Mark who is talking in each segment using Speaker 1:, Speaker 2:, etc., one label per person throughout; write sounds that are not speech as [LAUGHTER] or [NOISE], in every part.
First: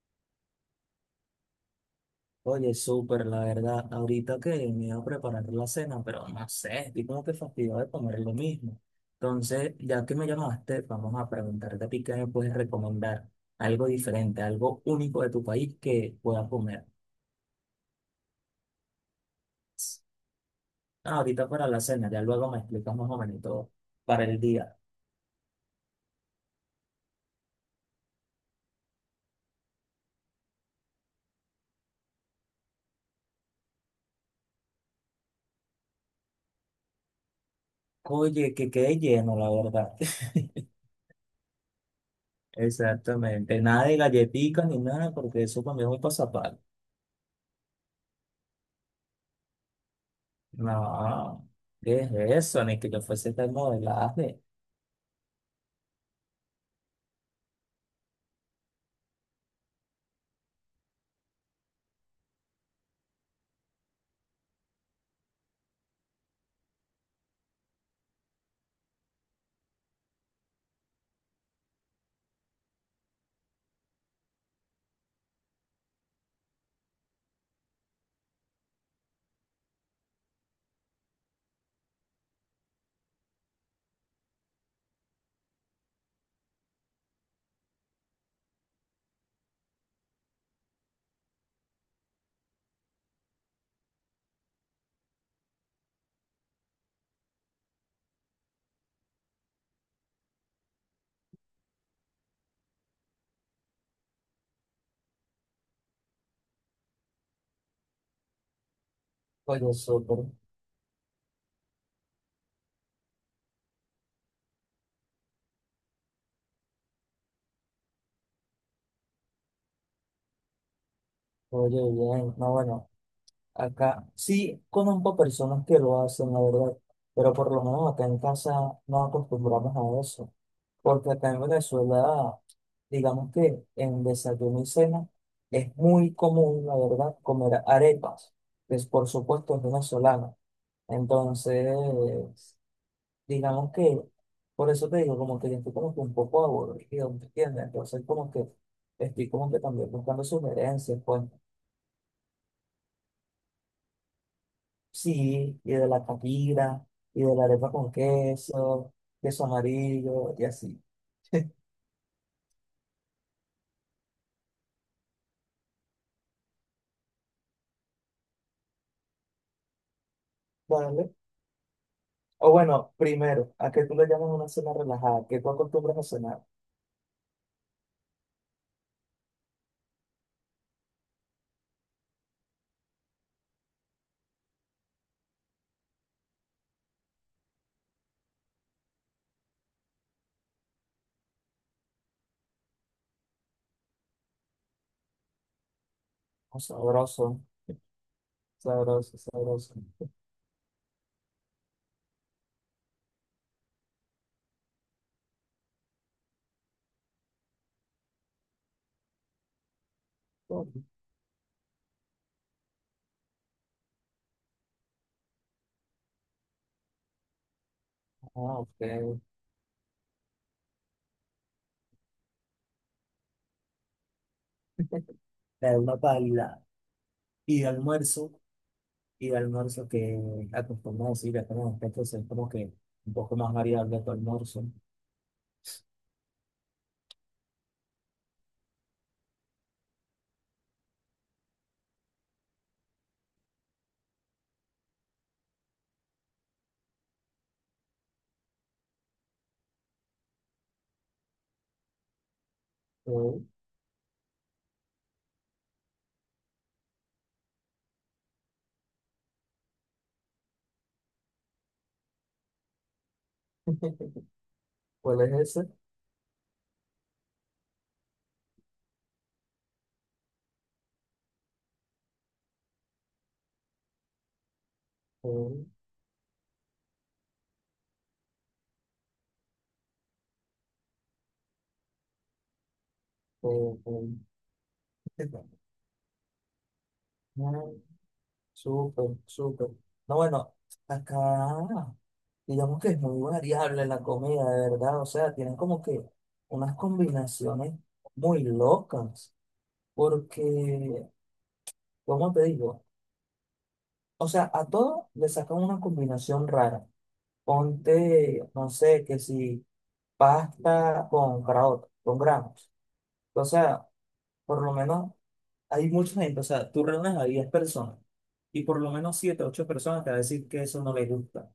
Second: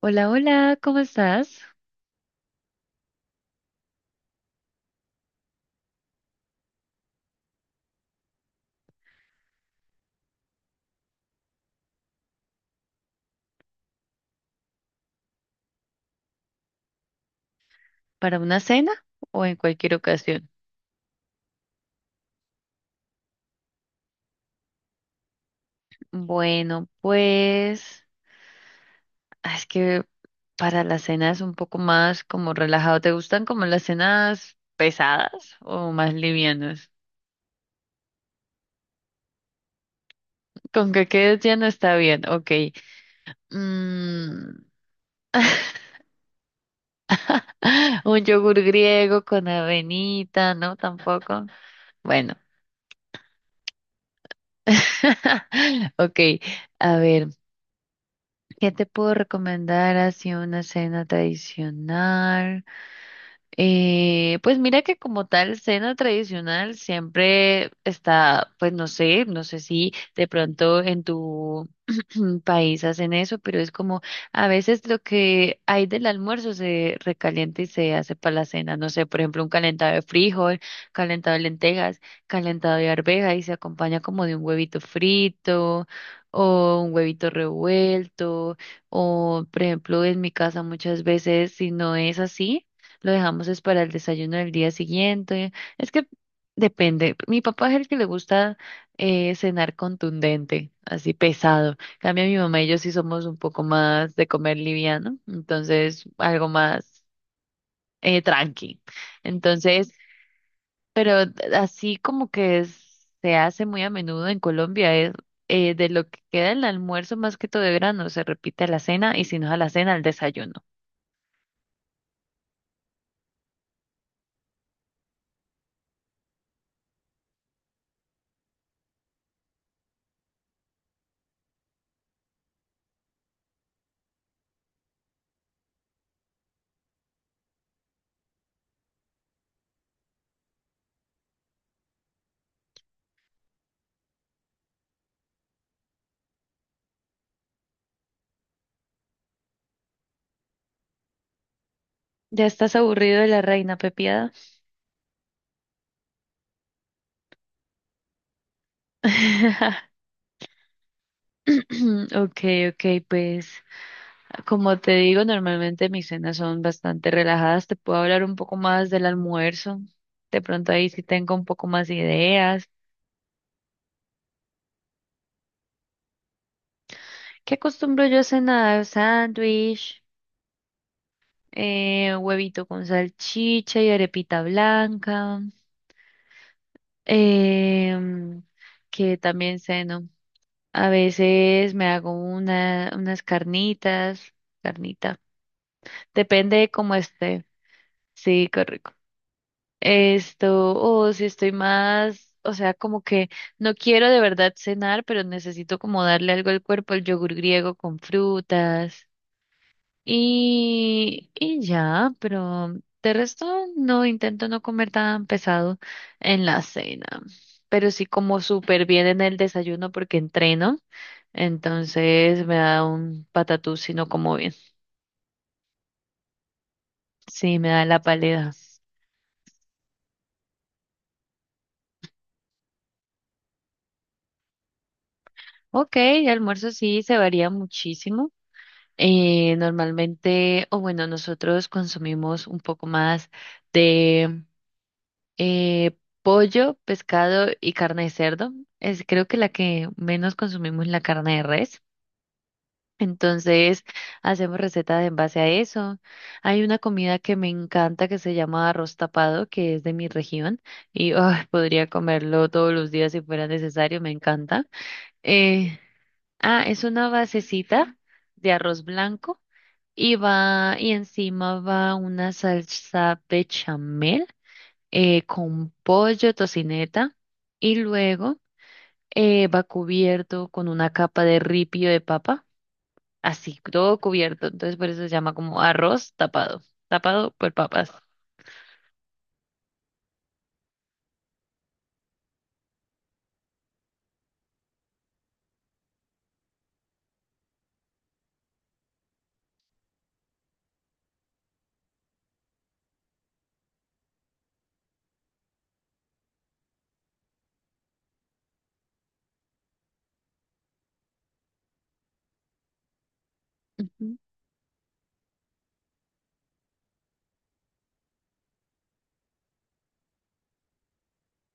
Speaker 1: Hola, hola, ¿cómo estás?
Speaker 2: Oye, súper, la verdad. Ahorita que me iba a preparar la cena, pero no sé, estoy como que fastidiado de comer lo mismo. Entonces, ya que me llamaste, vamos a preguntarte a ti qué me puedes recomendar. Algo diferente, algo único de tu país que pueda comer.
Speaker 1: ¿Para una cena o en cualquier ocasión?
Speaker 2: Ah, ahorita para la cena, ya luego me explicas más o menos todo para el día.
Speaker 1: Bueno, pues es que para las cenas un poco más como relajado. ¿Te gustan como las cenas pesadas o más livianas?
Speaker 2: Oye, que quede lleno, la verdad.
Speaker 1: Con que quedes lleno está bien, ok.
Speaker 2: [LAUGHS] Exactamente. Nada de
Speaker 1: Mm,
Speaker 2: galletitas ni nada, porque eso para mí es muy pasapal.
Speaker 1: [LAUGHS] un yogur griego con avenita, ¿no? Tampoco.
Speaker 2: No, ¿qué es
Speaker 1: Bueno,
Speaker 2: eso? Ni que yo fuese tan modelaje.
Speaker 1: [LAUGHS] ok. A ver. ¿Qué te puedo recomendar así una cena tradicional? Pues mira que como tal cena tradicional siempre está, pues no sé, no sé si de pronto en tu [CLEARS THROAT] país hacen eso, pero es como a veces lo que hay del almuerzo se recalienta y se hace para la cena. No sé, por ejemplo, un calentado de frijol, calentado de lentejas, calentado de arveja y se acompaña como de un huevito frito o un huevito revuelto o, por ejemplo, en mi casa muchas veces si no es así. Lo dejamos es para el desayuno del día siguiente. Es que depende. Mi papá es el que le gusta cenar contundente, así pesado. En cambio mi mamá y yo sí somos un poco más de comer liviano, entonces algo más tranqui.
Speaker 2: Oye,
Speaker 1: Entonces,
Speaker 2: súper.
Speaker 1: pero así como que se hace muy a menudo en Colombia es de lo que queda el almuerzo más que todo de grano se repite a la cena y si no es a la cena al desayuno.
Speaker 2: Oye, bien, no, bueno, acá sí conozco personas que lo hacen, la verdad, pero por lo menos acá en casa nos acostumbramos a eso, porque acá en Venezuela, digamos que en desayuno y cena es muy común, la verdad, comer arepas, que es, por supuesto es venezolana. Entonces, digamos que, por eso te digo, como que yo estoy como que un poco aburrido, ¿me entiendes? Entonces, como que estoy como que también buscando sugerencias, pues.
Speaker 1: ¿Ya estás aburrido de la reina pepiada?
Speaker 2: Sí, y de la comida, y de la arepa con queso, queso
Speaker 1: [LAUGHS]
Speaker 2: amarillo, y así.
Speaker 1: [CLEARS THROAT] Okay, okay, pues como te digo, normalmente mis cenas son bastante relajadas. Te puedo hablar un poco más del almuerzo. De pronto ahí sí
Speaker 2: ¿Vale?
Speaker 1: tengo un poco más
Speaker 2: O
Speaker 1: ideas.
Speaker 2: bueno, primero, ¿a qué tú le llamas una cena relajada? ¿Qué tú acostumbras a cenar?
Speaker 1: ¿Qué acostumbro yo a cenar? Sándwich, huevito con salchicha y arepita blanca. em, que también ceno. A veces me hago unas carnitas, carnita. Depende
Speaker 2: Oh,
Speaker 1: de cómo
Speaker 2: sabroso,
Speaker 1: esté. Sí, correcto.
Speaker 2: sabroso, sabroso.
Speaker 1: Esto, o si estoy más, o sea, como que no quiero de verdad cenar, pero necesito como darle algo al cuerpo, el yogur griego con frutas
Speaker 2: Oh,
Speaker 1: y ya, pero de resto no intento no comer tan pesado en la cena, pero sí como
Speaker 2: ah,
Speaker 1: súper bien
Speaker 2: ok.
Speaker 1: en el desayuno porque entreno, entonces me da un patatús si no como bien,
Speaker 2: De una paila.
Speaker 1: sí,
Speaker 2: Y de
Speaker 1: me da la
Speaker 2: almuerzo,
Speaker 1: pálida.
Speaker 2: y de almuerzo que acostumbras a decir, ya tenemos que hacer como que un poco más variable tu almuerzo.
Speaker 1: Ok, el almuerzo sí se varía muchísimo. Normalmente, o bueno, nosotros consumimos un poco más de pollo, pescado y carne de cerdo. Es creo que la que menos consumimos es la carne de res.
Speaker 2: Oh,
Speaker 1: Entonces, hacemos recetas en base a eso. Hay una comida que me encanta que se llama arroz tapado, que es de mi región y ay, [LAUGHS] podría comerlo todos los días si fuera necesario, me encanta.
Speaker 2: ¿cuál es ese?
Speaker 1: Eh, es una basecita de arroz blanco y va, y encima va una salsa bechamel
Speaker 2: Oh,
Speaker 1: con pollo, tocineta, y luego va cubierto con una capa de ripio de papa, así,
Speaker 2: oh,
Speaker 1: todo
Speaker 2: oh.
Speaker 1: cubierto. Entonces por eso se llama como arroz tapado, tapado por
Speaker 2: [LAUGHS]
Speaker 1: papas.
Speaker 2: Súper, súper. No, bueno, acá digamos que es muy variable la comida, de verdad. O sea, tienen como que unas combinaciones muy locas. Porque, ¿cómo te digo? O sea, a todo le sacan una combinación rara. Ponte, no sé, que si pasta con grano, con granos. O sea,
Speaker 1: Ujú.
Speaker 2: por lo menos hay mucha gente. O sea, tú reúnes a 10 personas y por lo menos 7, 8 personas te van a decir que eso no les gusta.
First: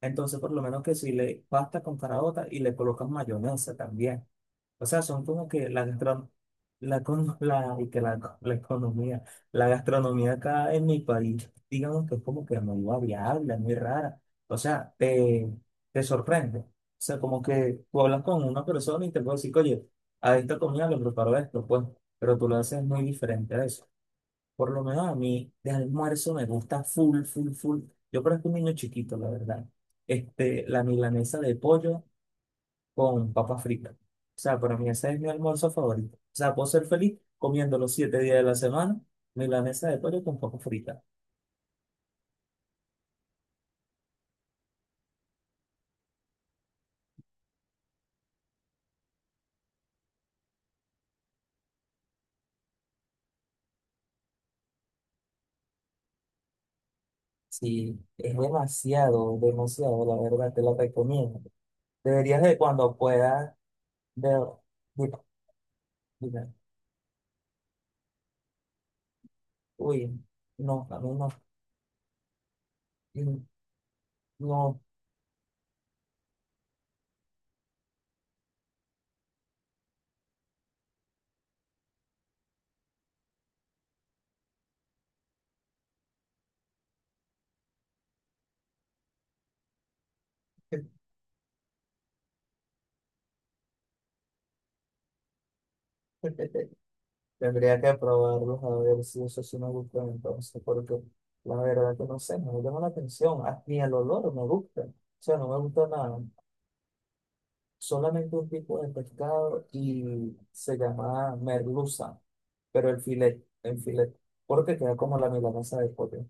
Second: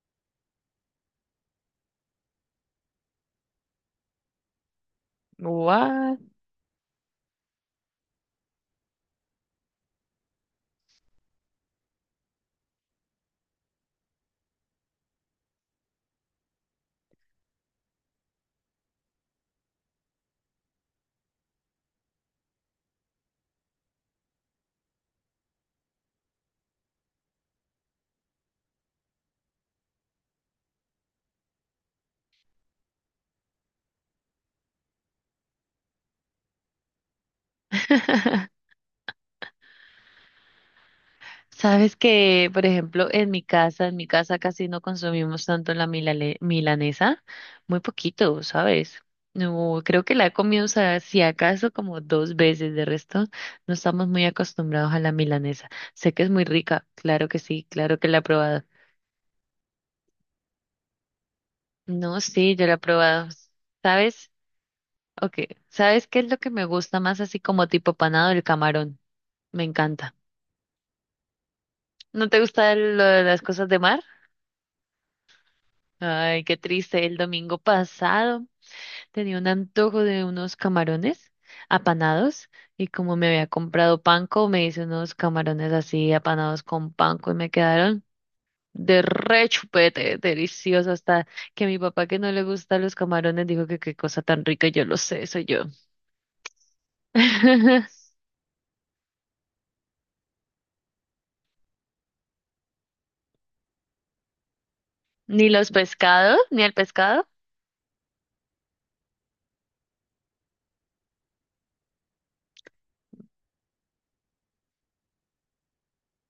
Speaker 2: Entonces, por lo menos que si le pasta con caraota y le colocas mayonesa también. O sea, son como que
Speaker 1: What?
Speaker 2: la, con- la, y que la economía, la gastronomía acá en mi país, digamos que es como que muy variable, es muy rara. O sea, te sorprende. O sea, como que tú hablas con una persona y te puedes decir, oye, a esta comida le preparo esto, pues, pero tú lo haces muy diferente a eso. Por lo menos a mí, de almuerzo me gusta full, full, full. Yo creo que un niño chiquito, la verdad. Este, la milanesa de pollo con papa frita. O sea, para mí ese es mi almuerzo favorito. O sea, puedo ser feliz comiendo los 7 días de
Speaker 1: [LAUGHS]
Speaker 2: la semana milanesa de pollo con papa frita.
Speaker 1: Sabes que, por ejemplo, en mi casa casi no consumimos tanto la milanesa, muy poquito, ¿sabes? No, creo que la he comido, o sea, si acaso como dos veces, de resto no estamos muy acostumbrados a la milanesa. Sé que es muy rica, claro que sí,
Speaker 2: Sí,
Speaker 1: claro que la he
Speaker 2: es
Speaker 1: probado.
Speaker 2: demasiado, demasiado, la verdad, te lo recomiendo.
Speaker 1: No,
Speaker 2: Deberías
Speaker 1: sí,
Speaker 2: de
Speaker 1: yo la he
Speaker 2: cuando
Speaker 1: probado.
Speaker 2: puedas
Speaker 1: ¿Sabes?
Speaker 2: ver, mira,
Speaker 1: Ok, ¿sabes qué es lo
Speaker 2: mira,
Speaker 1: que me gusta más así como tipo panado? El camarón, me
Speaker 2: uy,
Speaker 1: encanta.
Speaker 2: no, a mí no,
Speaker 1: ¿No te gusta lo de
Speaker 2: mm,
Speaker 1: las cosas de mar?
Speaker 2: no.
Speaker 1: Ay, qué triste. El domingo pasado tenía un antojo de unos camarones apanados y como me había comprado panko, me hice unos camarones así apanados con panko y me quedaron de re chupete, delicioso, hasta que mi papá que no le gustan los camarones dijo que qué cosa tan rica, yo lo sé, soy yo.
Speaker 2: [LAUGHS] Tendría que
Speaker 1: [LAUGHS]
Speaker 2: probarlos a ver si eso sí me gusta entonces, porque la verdad que no sé, no me llama la atención, ah, ni el olor me gusta, o sea,
Speaker 1: Ni
Speaker 2: no me
Speaker 1: los
Speaker 2: gusta nada.
Speaker 1: pescados, ni el pescado.
Speaker 2: Solamente un tipo de pescado y se llama merluza, pero el filet, porque queda como la milanesa de pollo.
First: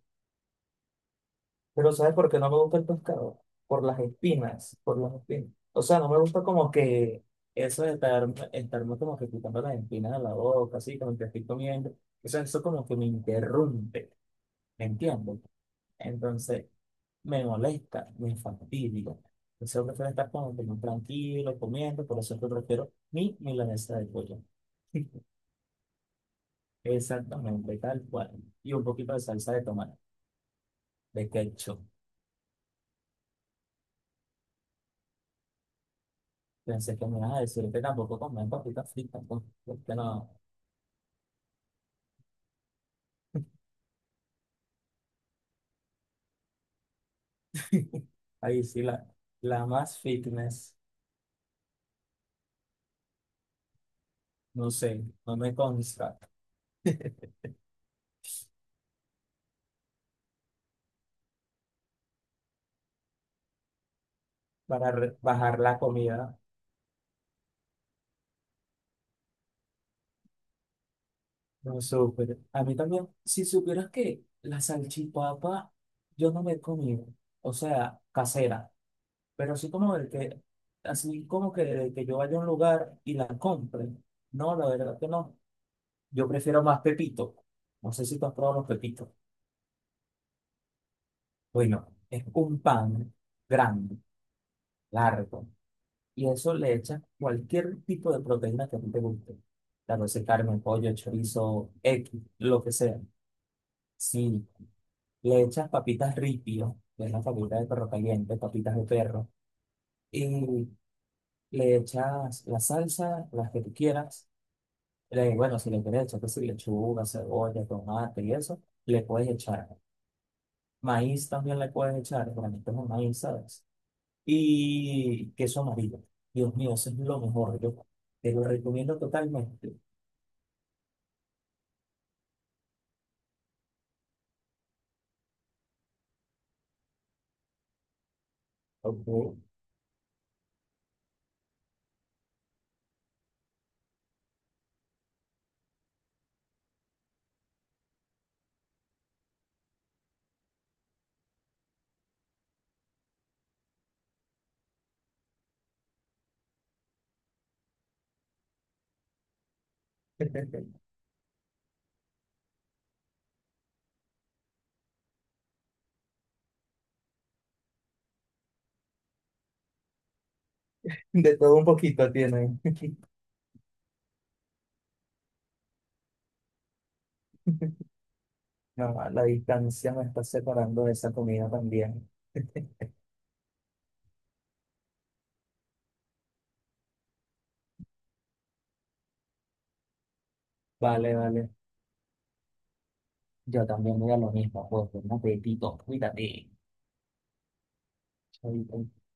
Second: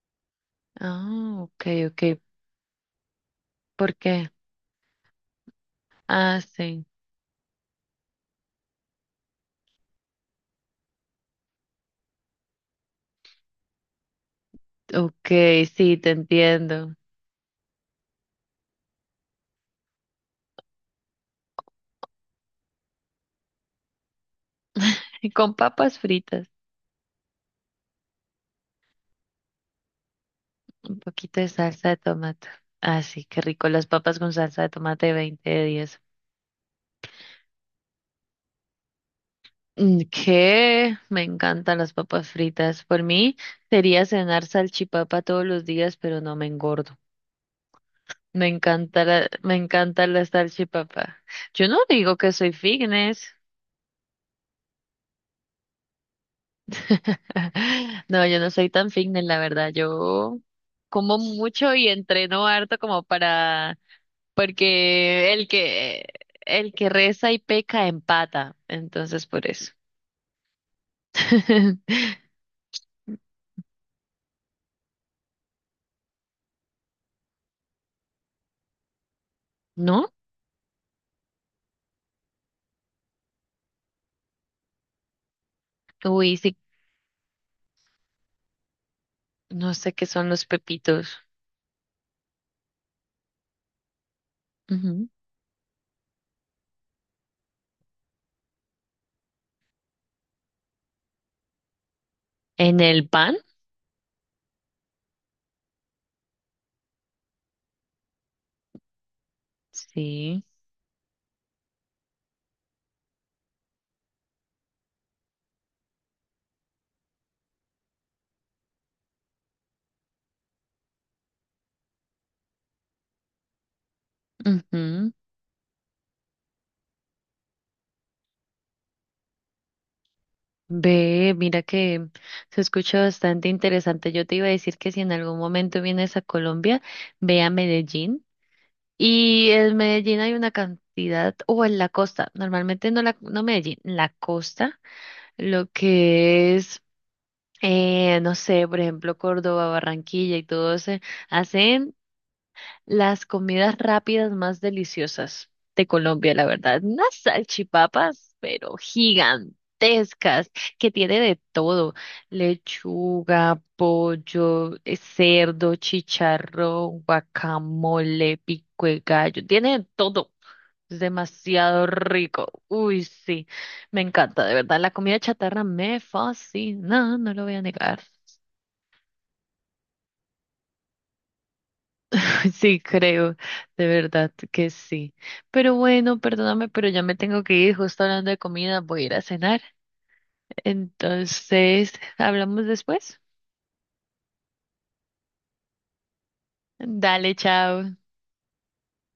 Speaker 1: Ah, ok,
Speaker 2: Pero
Speaker 1: ok.
Speaker 2: ¿sabes por qué no me gusta el pescado? Por
Speaker 1: ¿Por
Speaker 2: las
Speaker 1: qué?
Speaker 2: espinas, por las espinas. O sea, no me
Speaker 1: Ah,
Speaker 2: gusta como
Speaker 1: sí.
Speaker 2: que eso de estarme como que quitando las espinas de la boca, así, como que estoy comiendo. O sea, eso como que me interrumpe, ¿me
Speaker 1: Ok,
Speaker 2: entiendes?
Speaker 1: sí, te
Speaker 2: Entonces,
Speaker 1: entiendo.
Speaker 2: me molesta, me fastidia. Entonces, yo prefiero estar como que muy tranquilo, comiendo, por eso es que prefiero mi milanesa de pollo.
Speaker 1: Y
Speaker 2: [LAUGHS]
Speaker 1: con papas fritas.
Speaker 2: Exactamente, tal cual. Y un poquito de salsa de tomate,
Speaker 1: Un
Speaker 2: de
Speaker 1: poquito de
Speaker 2: ketchup.
Speaker 1: salsa de tomate. Ah, sí, qué rico. Las papas con salsa de tomate 20 de 10.
Speaker 2: Pensé que me ibas a decir que tampoco comen papitas fritas, pues, porque
Speaker 1: Mm,
Speaker 2: no.
Speaker 1: ¿qué? Me encantan las papas fritas. Por mí sería cenar salchipapa todos los días, pero no me engordo.
Speaker 2: [LAUGHS]
Speaker 1: Me
Speaker 2: Ahí sí,
Speaker 1: encanta la, me
Speaker 2: la más
Speaker 1: encanta la
Speaker 2: fitness,
Speaker 1: salchipapa. Yo no digo que soy fitness.
Speaker 2: no sé, no me consta.
Speaker 1: [LAUGHS]
Speaker 2: [LAUGHS]
Speaker 1: No, yo no soy tan fitness, la verdad. Yo como mucho y entreno harto como para
Speaker 2: Para
Speaker 1: Porque
Speaker 2: bajar la comida,
Speaker 1: el que reza y peca empata, entonces por eso.
Speaker 2: no
Speaker 1: [LAUGHS]
Speaker 2: súper. A mí también, si supieras que la salchipapa yo no me he comido, o sea, casera, pero así como el
Speaker 1: ¿No?
Speaker 2: que, así como que, de que yo vaya a un lugar y la compre. No, la verdad que no. Yo
Speaker 1: Uy, sí,
Speaker 2: prefiero más pepito. No sé si tú has probado los pepitos.
Speaker 1: no sé qué son los pepitos.
Speaker 2: Bueno, es un pan grande,
Speaker 1: Ujú.
Speaker 2: largo, y eso le echa cualquier tipo de proteína que a ti te guste. La sea carne, pollo, chorizo, X, lo que
Speaker 1: ¿En
Speaker 2: sea.
Speaker 1: el pan?
Speaker 2: Si le echas papitas ripio, que es la papita de perro caliente, papitas de perro,
Speaker 1: Sí.
Speaker 2: y le echas la salsa, las que tú quieras. Le, bueno, si le quieres echar, que si lechuga, cebolla, tomate y eso, le puedes echar. Maíz también le puedes echar, realmente es un maíz, ¿sabes?
Speaker 1: Ujú.
Speaker 2: Y queso amarillo. Dios mío, eso es lo mejor. Yo te lo recomiendo totalmente.
Speaker 1: Ve, mira que se escucha bastante interesante. Yo te iba a decir que si en algún momento vienes a Colombia, ve a Medellín.
Speaker 2: Ok.
Speaker 1: Y en Medellín hay una cantidad, o en la costa, normalmente no Medellín, la costa, lo que es no sé, por ejemplo, Córdoba, Barranquilla y todo ese, hacen las comidas rápidas más deliciosas de Colombia, la verdad. Unas salchipapas, pero gigantescas,
Speaker 2: [LAUGHS]
Speaker 1: que tiene de todo, lechuga, pollo, cerdo, chicharrón, guacamole, pico de gallo, tiene de todo. Es
Speaker 2: De todo un
Speaker 1: demasiado
Speaker 2: poquito
Speaker 1: rico.
Speaker 2: tienen. [LAUGHS]
Speaker 1: Uy, sí, me encanta, de verdad. La comida chatarra me fascina, no lo voy a negar.
Speaker 2: No, la distancia me está separando de esa comida también.
Speaker 1: [LAUGHS] Sí, creo, de verdad que sí. Pero bueno, perdóname, pero ya me tengo que ir, justo hablando de comida, voy a ir a cenar.
Speaker 2: Vale, vale.
Speaker 1: Entonces, hablamos después.
Speaker 2: Yo también voy a lo mismo, pues, un apetito, cuídate.
Speaker 1: Dale, chao.
Speaker 2: Ahorita